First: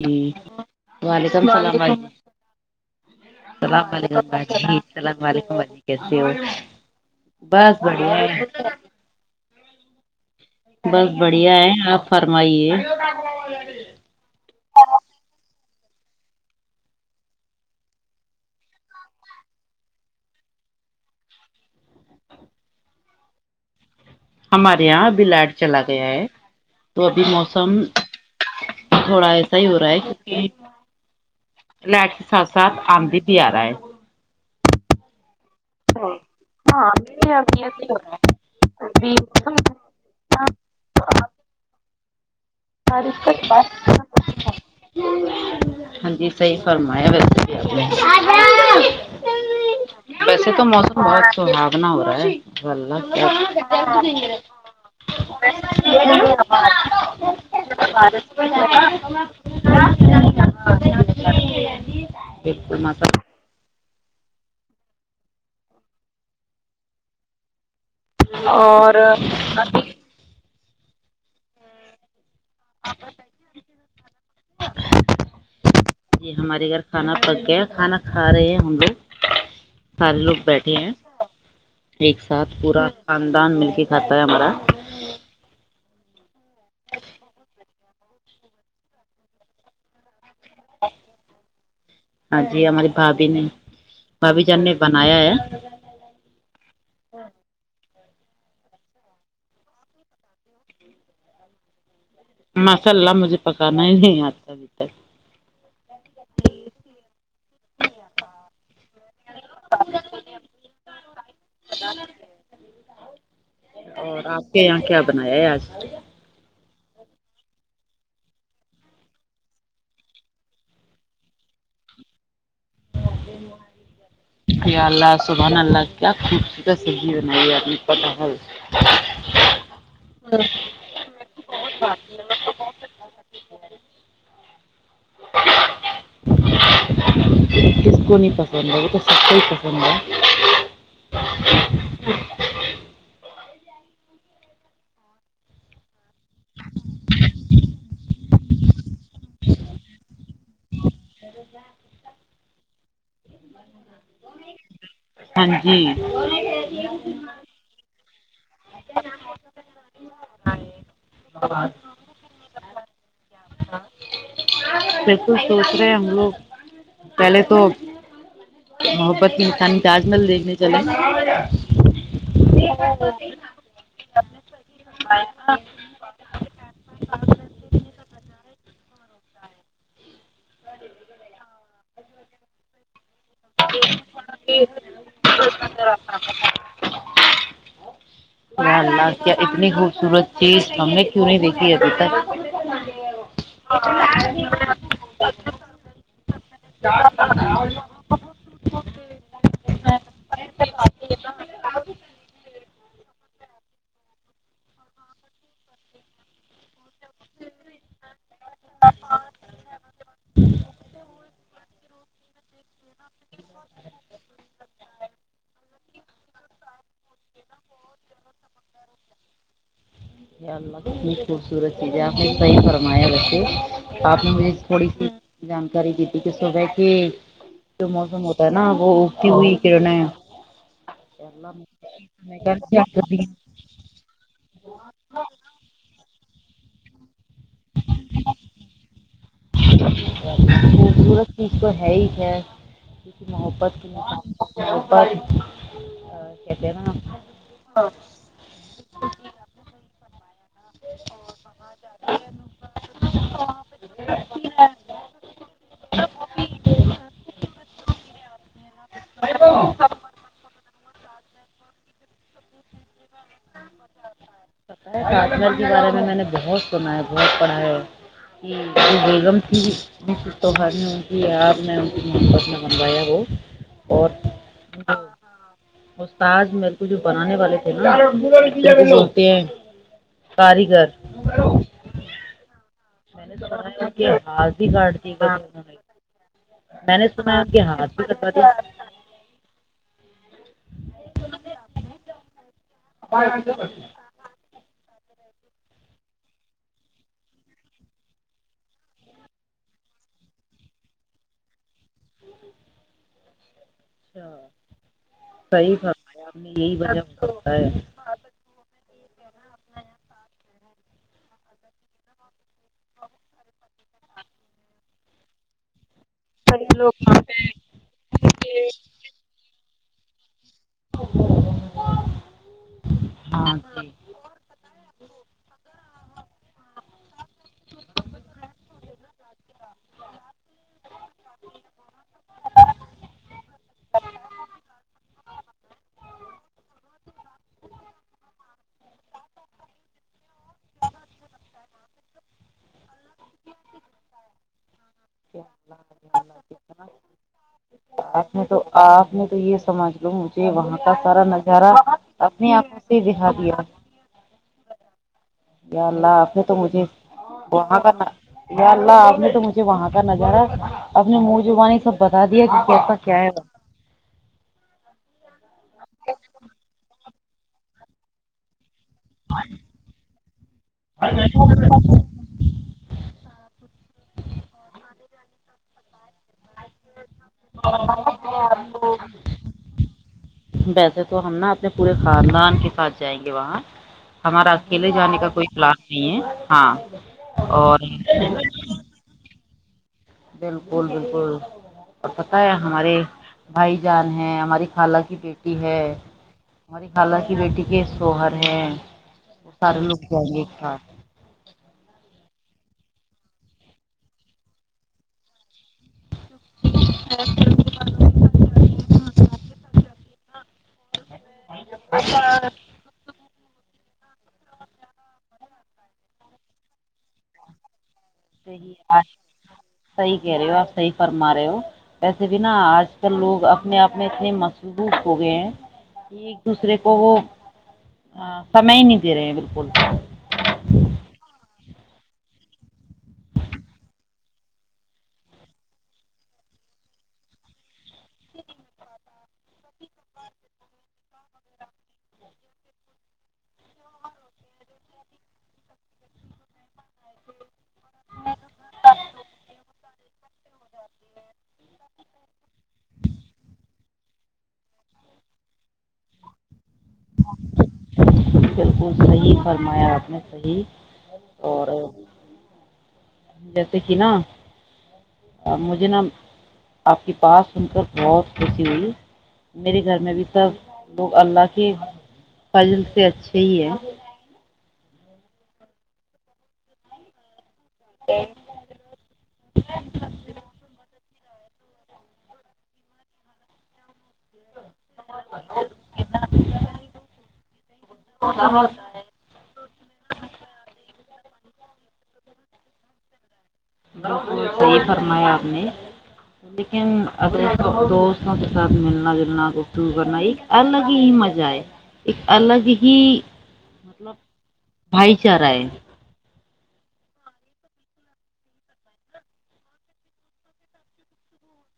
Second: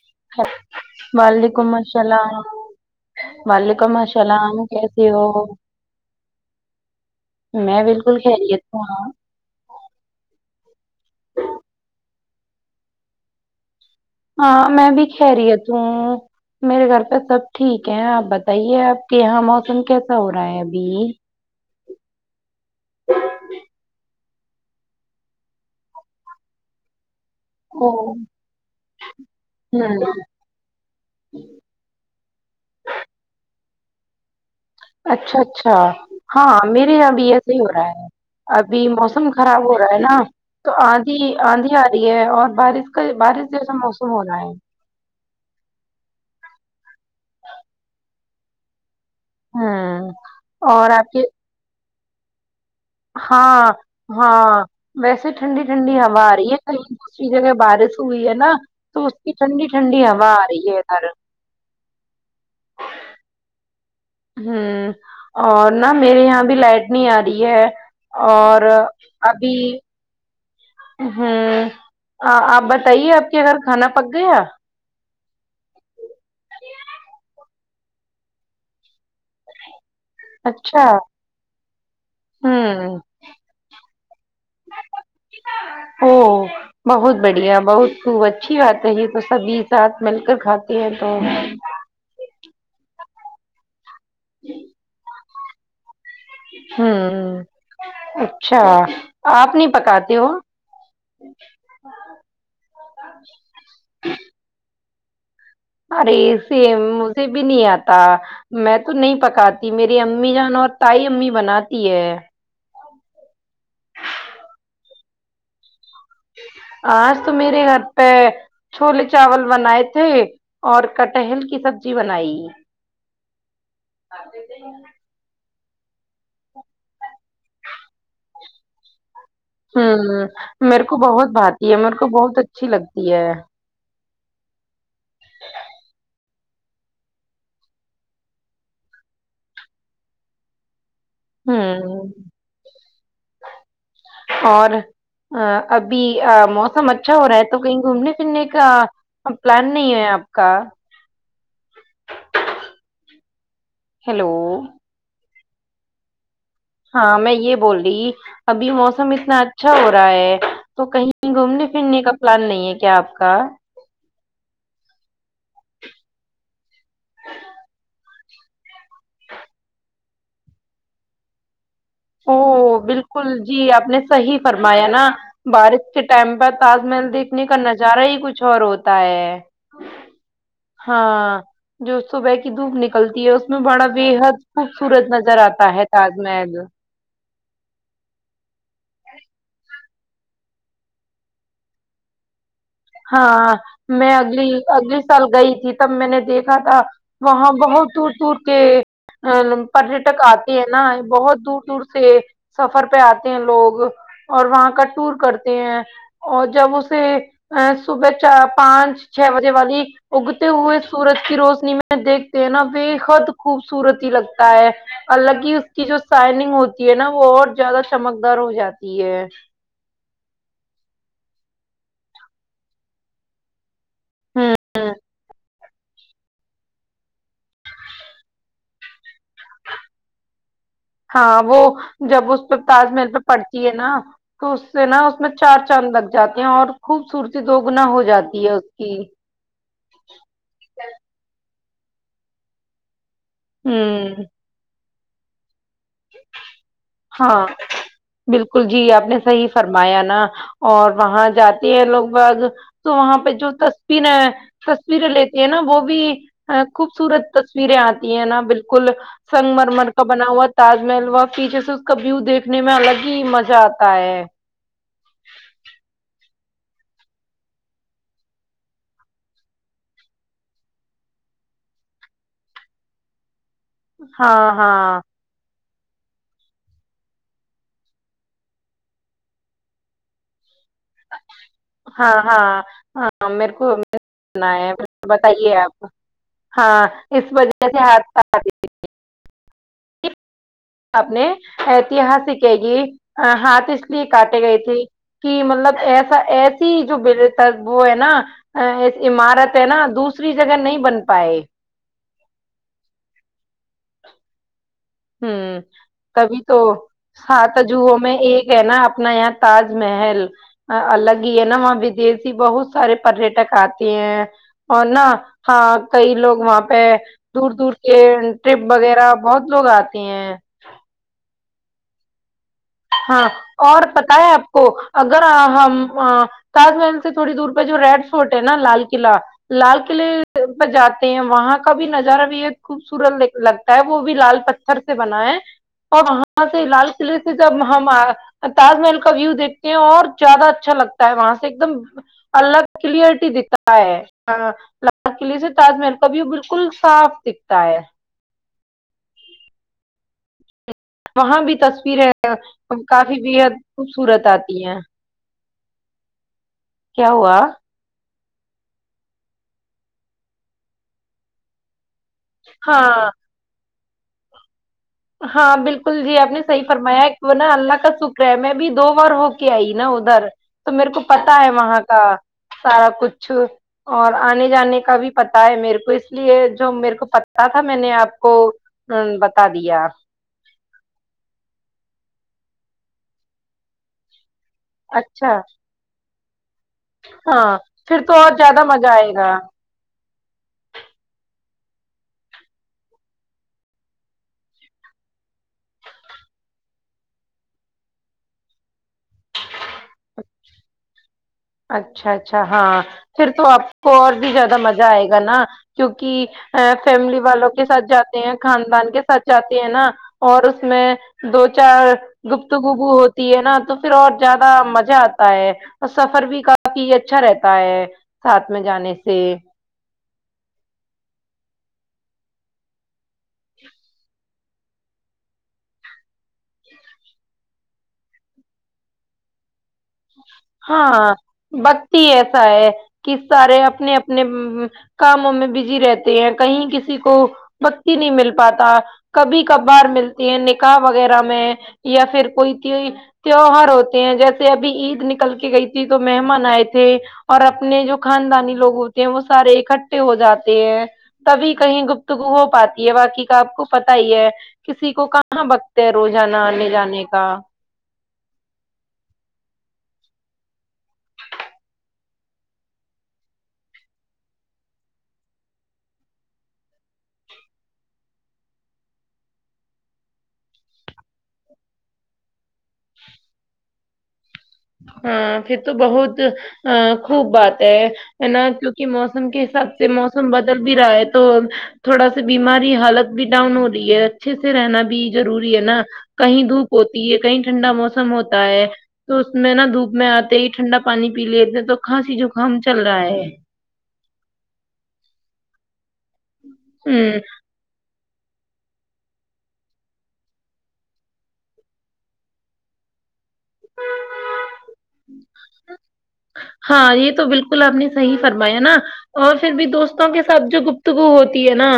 ج وعلیکم اللام علم اللام وعلیکم علیکم السلام اللہ کیسی اللام ہو ععلیکم ع کیسے ہو بس میں بڑھیا بالکل ہے خیریت ہوں ہاں بس بڑھیا ہے آپ فرمائیے ہاں میں بھی خیریت ہوں میرے گھر پہ سب ٹھیک ہے آپ بتائیے آپ کے یہاں موسم کیسا ہو رہا ہے ابھی ہمارے یہاں ابھی لائڈ چلا گیا ہے تو موسم او تھوڑا ایسا ہی ہو رہا ہے ہوں کیونکہ لائٹ کے ساتھ ساتھ آندھی بھی آ رہا ہے اچھاچ اچھا ہاں میرے یہاں بھی یہ صح ہی ہو رہا ہے ابھی موسم خراب ہو رہا ہے نا تو آندھی آندھی آھی ہے اور بارش کا بارش جیسا موسم ہو رہا ہے فرما ویسے ہوں ویسے تو اور موسم آپ کے بہت سھنا ہوا نہیں ہاں ہاں ویسے ٹھنڈی ٹھنڈی ہوا آ رہی ہے کہ دوسری جگہ بارش ہوئی ہے نا تو اس کی ٹھنڈی ٹھنڈی ہوا آ رہی ہے ادھر بالکل ماشاء اللہ۔ ہوں اور نہ میرے یہاں بھی لائٹ نہیں آ رہی ہے اور ابھی ہاں آپ بتائیے آپ کے گھر کھانا پک گیا جی ہمارے گھر کھانا پکے کھانا کھا رہے ہیں ہ لو سارے لوگ بیٹھے اچھا ہیں ایک ساتھ پورا ہوں خاندان مل کے کھاتا ہے ہمارا او بہت بڑھیا بہت خوب اچھی بات رہی تو سبھی ساتھ مل کر کھاتے ہیں تو ہاں جی ہماری بھاابھی نے بھابی جان نے بنایا ہے [inaudible] ہاں ہ اچھا آپ نہیں پکاتے ہو مساللہ مجھے پکانا نہیں آتا ا ارے سیم مجھے بھی نہیں آتا میں تو نہیں پکاتی میری امی جان اور تائی امی بناتی ہے اور آپ کے یہاں کیا بنایا ہے آج آج تو میرے گھر پہ چھوولے چاول بنائے تھے اور کٹہل کی سبزی بنائی ا اللہ سبحان اللہ خوبصت س ہ میرے کو بہت بھاتات ہے میرے کو بہت اچھی لگتی ہے جی اسس کو نہیں پسند ہے وہ تو سب پسند ہے ہوں اور ا اب موسم اچھا ہو رہا ہے تو کہیں گھومنے پھرنے کے کا پلان نہیں ہے آپ کا سر ہیلو ہاں جی ہاں میں یہ بول رہی ابھی موسم اتنا اچھا ہو رہا ہے تو کہیں گھومنے پھرنے کا پلان نہیں ہے کیا آپ کا بیکو س ے ہم لوگ پہلے تو محبت کی مانی تاج محل دیکھنے چلے او بالکل جی آپ نے صحیح فرمایا نا بارش کے ٹائم پر تاج محل دیکھنے کا نظارہ ہی کچھ اور ہوتا تا ہے ہاں جو صبح کی دھکھ نک نکلتی ہے اس میں بڑا بےحد خوبصورت نظر آتا ہے تاج محل و اللہ کیا اتنی خوبصورت چیز ہم نے کیوں نہیں دیکھی ابھی تک ہاں میں اگلی اگلی سال گئی تب میں نے دیک تھا وہاں بہت دور دور کے ا پریٹک آتے ہیں نا بہت دور دور سے سفر پہ آتے ہیں لوگ اور وہاں کا ٹور کرتے ہیں اور جب اسے صبح چار پانچ چھ بجے والی اگتے ہوئے سورج کی روشنی دیکھتے ہیں نا ا بحد خوبصورت ہی لگتا ہے الگ ہی کی جو سائنگ ہوتی نا وہ اور زیادہ چمکدار ہو جاتی ہے ال خصور ج صی پر وچی آپ نے ہوں تھوڑی س جان کراری گی ت کہ صبح کے جو موسم ہوتا ہے نا وہ کت کر ن ہاں وہ جب اس پہ تاج محل پہ پڑتی ہے نا تو اس سے نا اس میں چار چاند لگ جاتے ہیں اور خوبصورتی دوگنا ہو جاتی ہے اس کی سورج کی [unintelligible] اس کو ہے ہی ہے محبت کی ہوں بند ہاں بالکل جی آپ نے صحیح فرمایا نا اور وہاں جاتے ہیں لوگ بگ تو وہاں پہ جو تصویر تصویریں لیتی ہیں نا وہ بھی خوبصورت تصویریں آتی ہیں نا بالکل بالکل سنگ مر مر کا بنا ہوا تھا تاج محل وا فیچر سے اس کا ویو دیکھ دیکھنے میں الگ ہی مزہ آتا ہے کاٹلر کے بارے میں میں نے بہت سنا ہے بہت پڑھا ہے کہ جو بیگم کیانی ان کی آپ نے ان کی محبت نے بنوایا وہ اور ہاں ہاں استاد میرے ک جو بنانے والے تھے نا سنتے ہیں کاریگر ہاں ہاں میں ہاں نے میرے سنا کو ہے ان کے ہاتھ بھی کاٹ دیے گئے تھے بتائیے انہوں نے آپ ہاں میں نے اس سنا ہے وجہ سے ہ ہ اپنے ایتہاس س کہے گی ہاتھ اس لیے کاٹے گئے تھی کہ مطلب ایسا ایسی جو ب وہ ہے نا عمارت ہے نا دوسری جگہ نہیں بن پائے اچھا ہوں تبھی تو وجہ ہو سکتا سات ہے جوہوں میں ایک ہے نا اپنا یہاں تاج محل الگ ہی ہے نا وہاں ودیشی بہت سارے پریٹک آتے ہیں اور نہ ہاں کئی لوگ وہاں پہ دور دور کے ٹرپ وغیرہ بہت لوگ آتے ہیں [inaudible] ہاں اور پت ہے آپ کو اگر ہم تاج محل سے تھوڑی دور پہ جو ریڈ فورورٹ ہے نا لال قلعہ لال قلعے پہ جاتے ہیں وہاں کا بھی نظارہ بھی ایک خوبصورت لگتا ہے وہ بھی لال پتھر سے بنا ہے اور وہاں سے لال قلعے سے ہم تاج محل کا ویو دیکھتے ہیں اور زیادہ اچھا لگتا ہے وہاں سے ایک دم الگ کلیئرٹی دکھتا ہے قلعے سے تاج محل کا بھیھی وہ بالکل کتنا صاف دکھتا ہے میں تو آپ نے تو یہ سمجھ لوں مجھے وہاں کا سارا وہاں بھی نظارہ تصویریں اپنی آنکھوں سے کافی دکھا بےحد خوبصورت آتی تییا گیا اللہا آف تو مجھے وہاں کرنا اللہ آپ نے تو مجھے وہاں کا نظارا اپنے منہ جوبانی سب بتا دیا کہ کیسا ہاں کیا ہے ب ہاں بالکل جی آپ نے صحیح فرمایا ایک وہ نا اللہ کا شکر ہے میں بھی دو بار ہو کے آئی نا ادھر تو میرے کو پتا ہے وہاں کا سارا کچھ اور آنے جانے کا بھی پتا ہے میرے کو لی جو میرے کو پہ تھا میں نے آپ کو بتا دیا ویسے تو ہم نا اپنے پورے خاندان کے ساتھ جائیں گے وہاں ہمارا اکیلے جانے کا اچھا کوئی پلان نہیں ہے ہاں ہاں اور پھر تو اورہ زیادہ مزہ آئے گا بالکل بالکل اور پت ہے ہمارے بھائی جان ہے ہماری خالہ کی بیٹی ہے ہماری خالہ کی بیٹی کے سوہر ہے سارے لوگ آئی گے ایک ک اچھا اچھا ہاں پھر تو آپ کو اور بھی زیادہ مزہ آئے گا نا کیوںکہ ا فیملی والوں کے ساتھ جاتے ہیں خاندان کے ساتھ جاتے ہیں نا اور اس میں دو چار گپت گوگو ہوتی ہے نا تو اور زیادہ مز مہ آتا ہے اور سفر بھی کافی یہ اچھا رہتا ہے ساتھ میں صحیح ہے جانے آج سے صحیح کہہ رہے ہو آپ صحیح فرما رہے ہو ویسے بھیناا آج کل لوگ اپنے آپ میں اتنے مصبوط ہو گئے ہیں کہ ایک دوسرے کو وہ سمے ہی نہیں دے رہے ہیں بالکل ہاں بکتی ایسا ہے کہ سارے اپنے اپنے کاموں میں بزی رہتے ہیں کہیں کسی کو بکتی نہیں مل پاتا کبھی کبھار ملتے ہیں نکاح وغیرہ میں یا پھر کوئی تیوہار ہوتے ہیں جیسے ابھی عید نکل کے گئی تھی تو مہمان آئے تھے تھے اور اپنے جو خاندانی لوگ ہوتے وہ سارے اکٹھے ہو جاتے ہیں تبھی کہیں گپت ہو پاتی ہے باقی کا آپ کو پتا ہی ہے کسی کو کہاں بکتے ہے روزانہ آنے جانے کا بالکل صحیح فرمایا آپ نے صحیح اور جیسے کہ نا مجھے نا آپ کی بات سن کر بہت خوشی ہوئی میرے گھر میں بھی سب لوگ اللہ کے فضل سے اچھے ہی ہیں ہاں پھر تو بہت ا خوب بات ہے نا کیونکہ موسم کے حساب سے موسم بدل بھی رہا ہے تو تھوڑا سا بیماری حالت بھی ڈاؤن ہو رہی ہے اچھے سے رہنا بھی ضروری ہے نا کہیں دھوپ ہوتی ہے کہیں ٹھنڈا موسم ہوتا ہے تو نا دھوپ میں آتے ہی ٹھنڈا پانی پی لیتے ہیں تو کھانسی ہی زکام چل رہا ہے فرمایا اپ نے لیکن ہ اگر دو وں کے ساتھ ملنا جلنا گفت کرنا ایک الگ ہی مزہ ہے ایک الگ ہی مطلب بھائی چارہ ہے ہاں یہ تو بالکل آپ نے صحیح فرمایا نا اور پھر بھی دوستوں کے ساتھ جو گپتگو ہوتی ہے نا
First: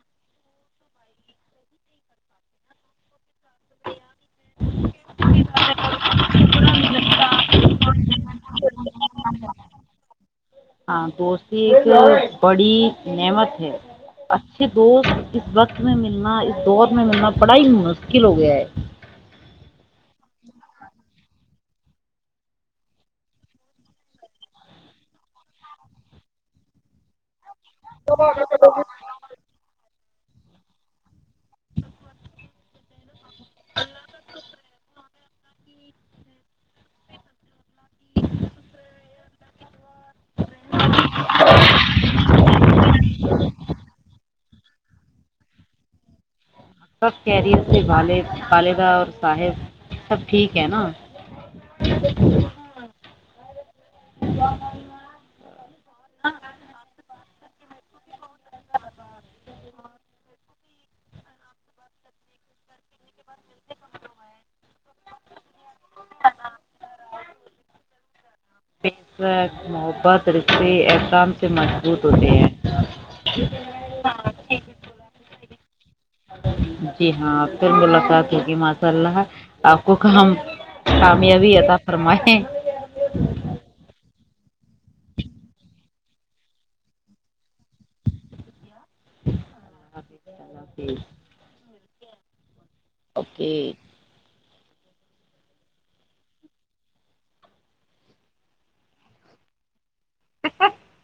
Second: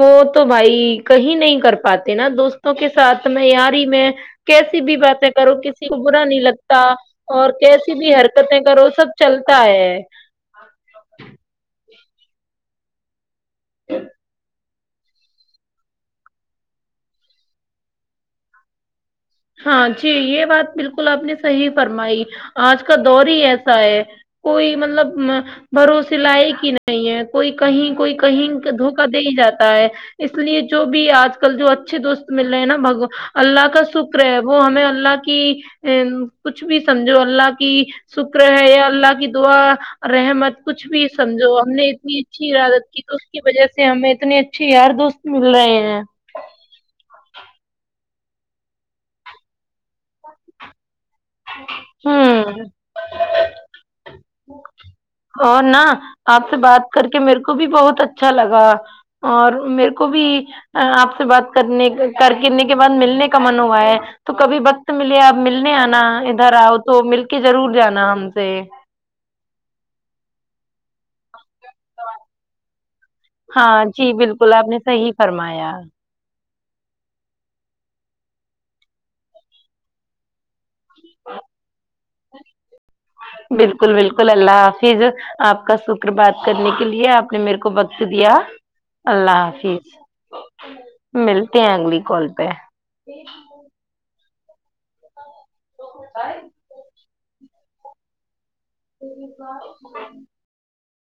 وہ تو بھائی کہیں نہیں کر پاتے نا دوستوں کے ساتھ میں یار ہی میں کیسی بھی باتیں کرو کسی کو برا نہیں لگتا اور کیس کی بھی حرکتیں کرو سب چلتا ہے نمت ج [unintelligible] اچھے دوست اس وقت میں ملنا اس دور میں ملنا پڑھائی مشکل ہو گیا ہے ہاں جی یہ بات بالکل آپ نے صحیح فرمائی آج کا دور ہی ایسا ہے کوئی مطلب بھروسے لائی کی نہیں ہے کوئی کہیں کوئی کہیں دھوکا دے ہی جاتا ہے اس لیے جو بھی آج کل جو اچھے دوست مل رہے ہیں نا بگو اللہ رہے وہ ہمیں اللہ کے کہ ا کچھ بھی سمجھو اللہ کہ شکر ہے یا اللہ کی دعا رحمت کچھ بھی سمجھو ہم نے اتنی اچھی عرادت کی تو اس کی وجہ سے ہمیں اتنی ا اچھے یار دوست مل رہے ہیں پالدہ اور صاحب سب ٹھیک ہے نا ہ اور ن آپ سے بات کر کے میرے کو کو بھی بہت اچھا لگا اور میرے کو بھی آپ سے بات کرنے کر کے بعد ملنے کا من ہوا ہے تو کبھی ب ب ملنے آنا ادھر آؤ تو مل کے ضرور جانا ہم [unintelligible] پس رہ ربا درسے [unintelligible] ایسام [inaudible] مضبوط ہوتے ہیں [unintelligible] گلاب نے صحیح فرمایا [inaudible] جی ہاں پھر ملاقات ہے کہی ماشاء اللہ آپ کو کہم [unintelligible] کامیابی ہے ت [inaudible] برم [unintelligible] بالکل بالکل اللہ حافظ آپ کا شکر بات کرنے کے لیے آپ نے میرے کو [unintelligible] کو وقت دیا اللہ حافظ حافظ ملتے ہیں اگلی [inaudible] کول پہ [inaudible] یہ بھی [inaudible] اوکے تو [inaudible] پ [inaudible] [inaudible]